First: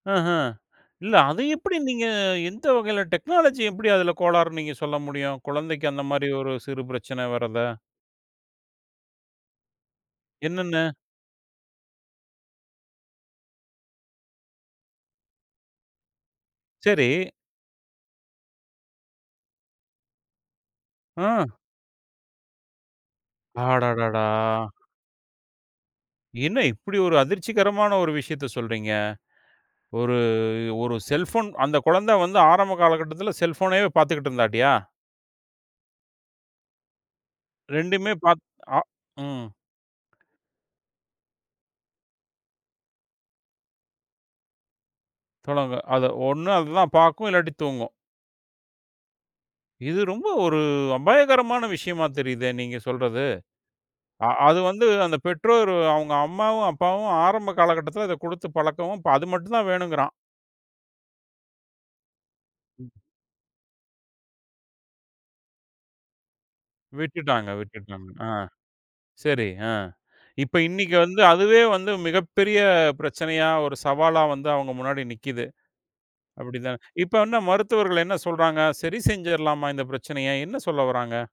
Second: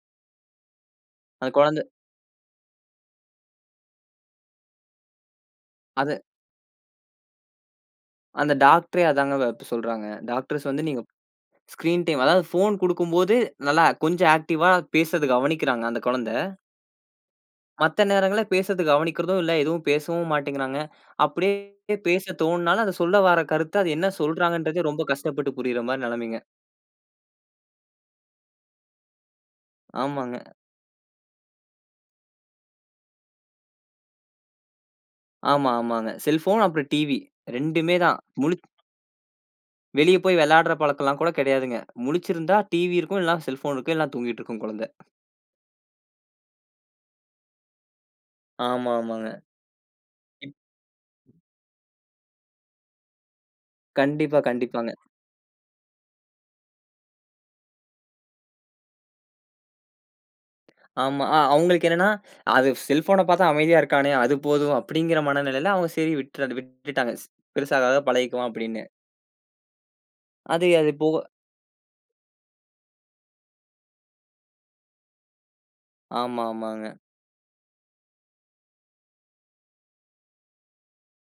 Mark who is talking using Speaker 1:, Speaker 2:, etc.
Speaker 1: ஆஹ. இல்ல. அது
Speaker 2: அந்த
Speaker 1: எப்படி
Speaker 2: கொழந்த
Speaker 1: நீங்க எந்த வகையில டெக்னாலஜி எப்படி அதுல கோளாறு நீங்கச் சொல்ல முடியும்? கொழந்தைக்கு அந்த
Speaker 2: அது
Speaker 1: மாதிரி ஒரு சிறு பிரச்சனை வரத.
Speaker 2: அந்த டாக்டரே அதாங்க வ இப்ப சொல்றாங்க. டாக்டர்ஸ்
Speaker 1: என்னன்னு?
Speaker 2: வந்து நீங்க ஸ்கிரீன் டைம் அதாவது ஃபோன் குடுக்கும்போது நல்லா கொஞ்சம் ஆக்டிவா பேசுறத கவனிக்கிறாங்க அந்தக் குழந்த.
Speaker 1: சரி.
Speaker 2: மத்த நேரங்கள்ல, பேசுறத கவனிக்கிறதும் இல்ல, எதுவும் பேசவும் மாட்டேங்கிறாங்க.
Speaker 1: ம்.
Speaker 2: அப்படியே பேசத் தோண்ணுனாலும் அது சொல்ல வாரக் கருத்த, அது என்ன
Speaker 1: அடடடா!
Speaker 2: சொல்றாங்கன்றதே ரொம்ப கஷ்டப்பட்டு புரியுற மாரி நிலமைங்க.
Speaker 1: என்ன இப்டியொரு அதிர்ச்சிகரமான ஒரு விஷயத்தச் சொல்றீங்க. ஒரு
Speaker 2: ஆமாங்க.
Speaker 1: ஒரு செல்போன் அந்தக் கொழந்த வந்து ஆரம்ப கால கட்டத்துல செல்போனயவே பாத்துகிட்டு இருந்தாட்டியா?
Speaker 2: ஆமா, ஆமாங்க. செல்போன் அப்புறம் TV 2
Speaker 1: 2
Speaker 2: தான்.
Speaker 1: பாத்
Speaker 2: முழுச்
Speaker 1: அ ம்.
Speaker 2: வெளிய போய் விளையாடுற பழக்கம்லாம் கூடக் கிடயாதுங்க. முழிச்சிருந்தா TV இருக்கும். இல்லன்னா செல்போன் இருக்கும், இல்லன்னா தூங்கிட்டுருக்கும் கொழந்த.
Speaker 1: தொடங்கு. அத ஒண்ணு அதுதான் பாக்கும். இல்லாட்டி தூங்கும்.
Speaker 2: ஆமா, ஆமாங்க.
Speaker 1: இது ரொம்ப ஒரு அபாயகரமான விஷயமா தெரியுதே! நீங்கச் சொல்றது. அ
Speaker 2: கண்டிப்பா,
Speaker 1: அது வந்து,
Speaker 2: கண்டிப்பாங்க.
Speaker 1: அந்தப் பெற்றோரு அவங்க அம்மாவும், அப்பாவும் ஆரம்ப கால கட்டத்துல அதக் குடுத்துப் பழக்கம். அது மட்டும்தான் வேணும்ங்கிறான்.
Speaker 2: ஆமா, அ அவங்களுக்கு என்னன்னா, அது செல்போன பாத்தா அமைதியா இருக்கானே, அது போதும் அப்படிங்கிற மனநிலைல அவங்க சரி விட்ரு விட்டுட்டாங்க. ஸ்
Speaker 1: விட்டுட்டாங்க.
Speaker 2: பெருசாகாக
Speaker 1: விட்டுட்டாங்க. அ.
Speaker 2: பழகிக்குவான் அப்படின்னு.
Speaker 1: சரி அ இப்ப
Speaker 2: அது-அது
Speaker 1: இன்னிக்கு வந்து
Speaker 2: போக
Speaker 1: அதுவே வந்து மிகப் பெரிய பிரச்சனையா, ஒரு சவாலா வந்து அவங்க முன்னாடி நிக்குது.
Speaker 2: ஆமா,
Speaker 1: அப்படித்தான்.
Speaker 2: ஆமாங்க.
Speaker 1: இப்ப என்ன மருத்துவர்கள் என்ன சொல்றாங்க? சரி, செஞ்சிரலாமா இந்தப் பிரச்சனைய? என்ன சொல்ல வராங்க?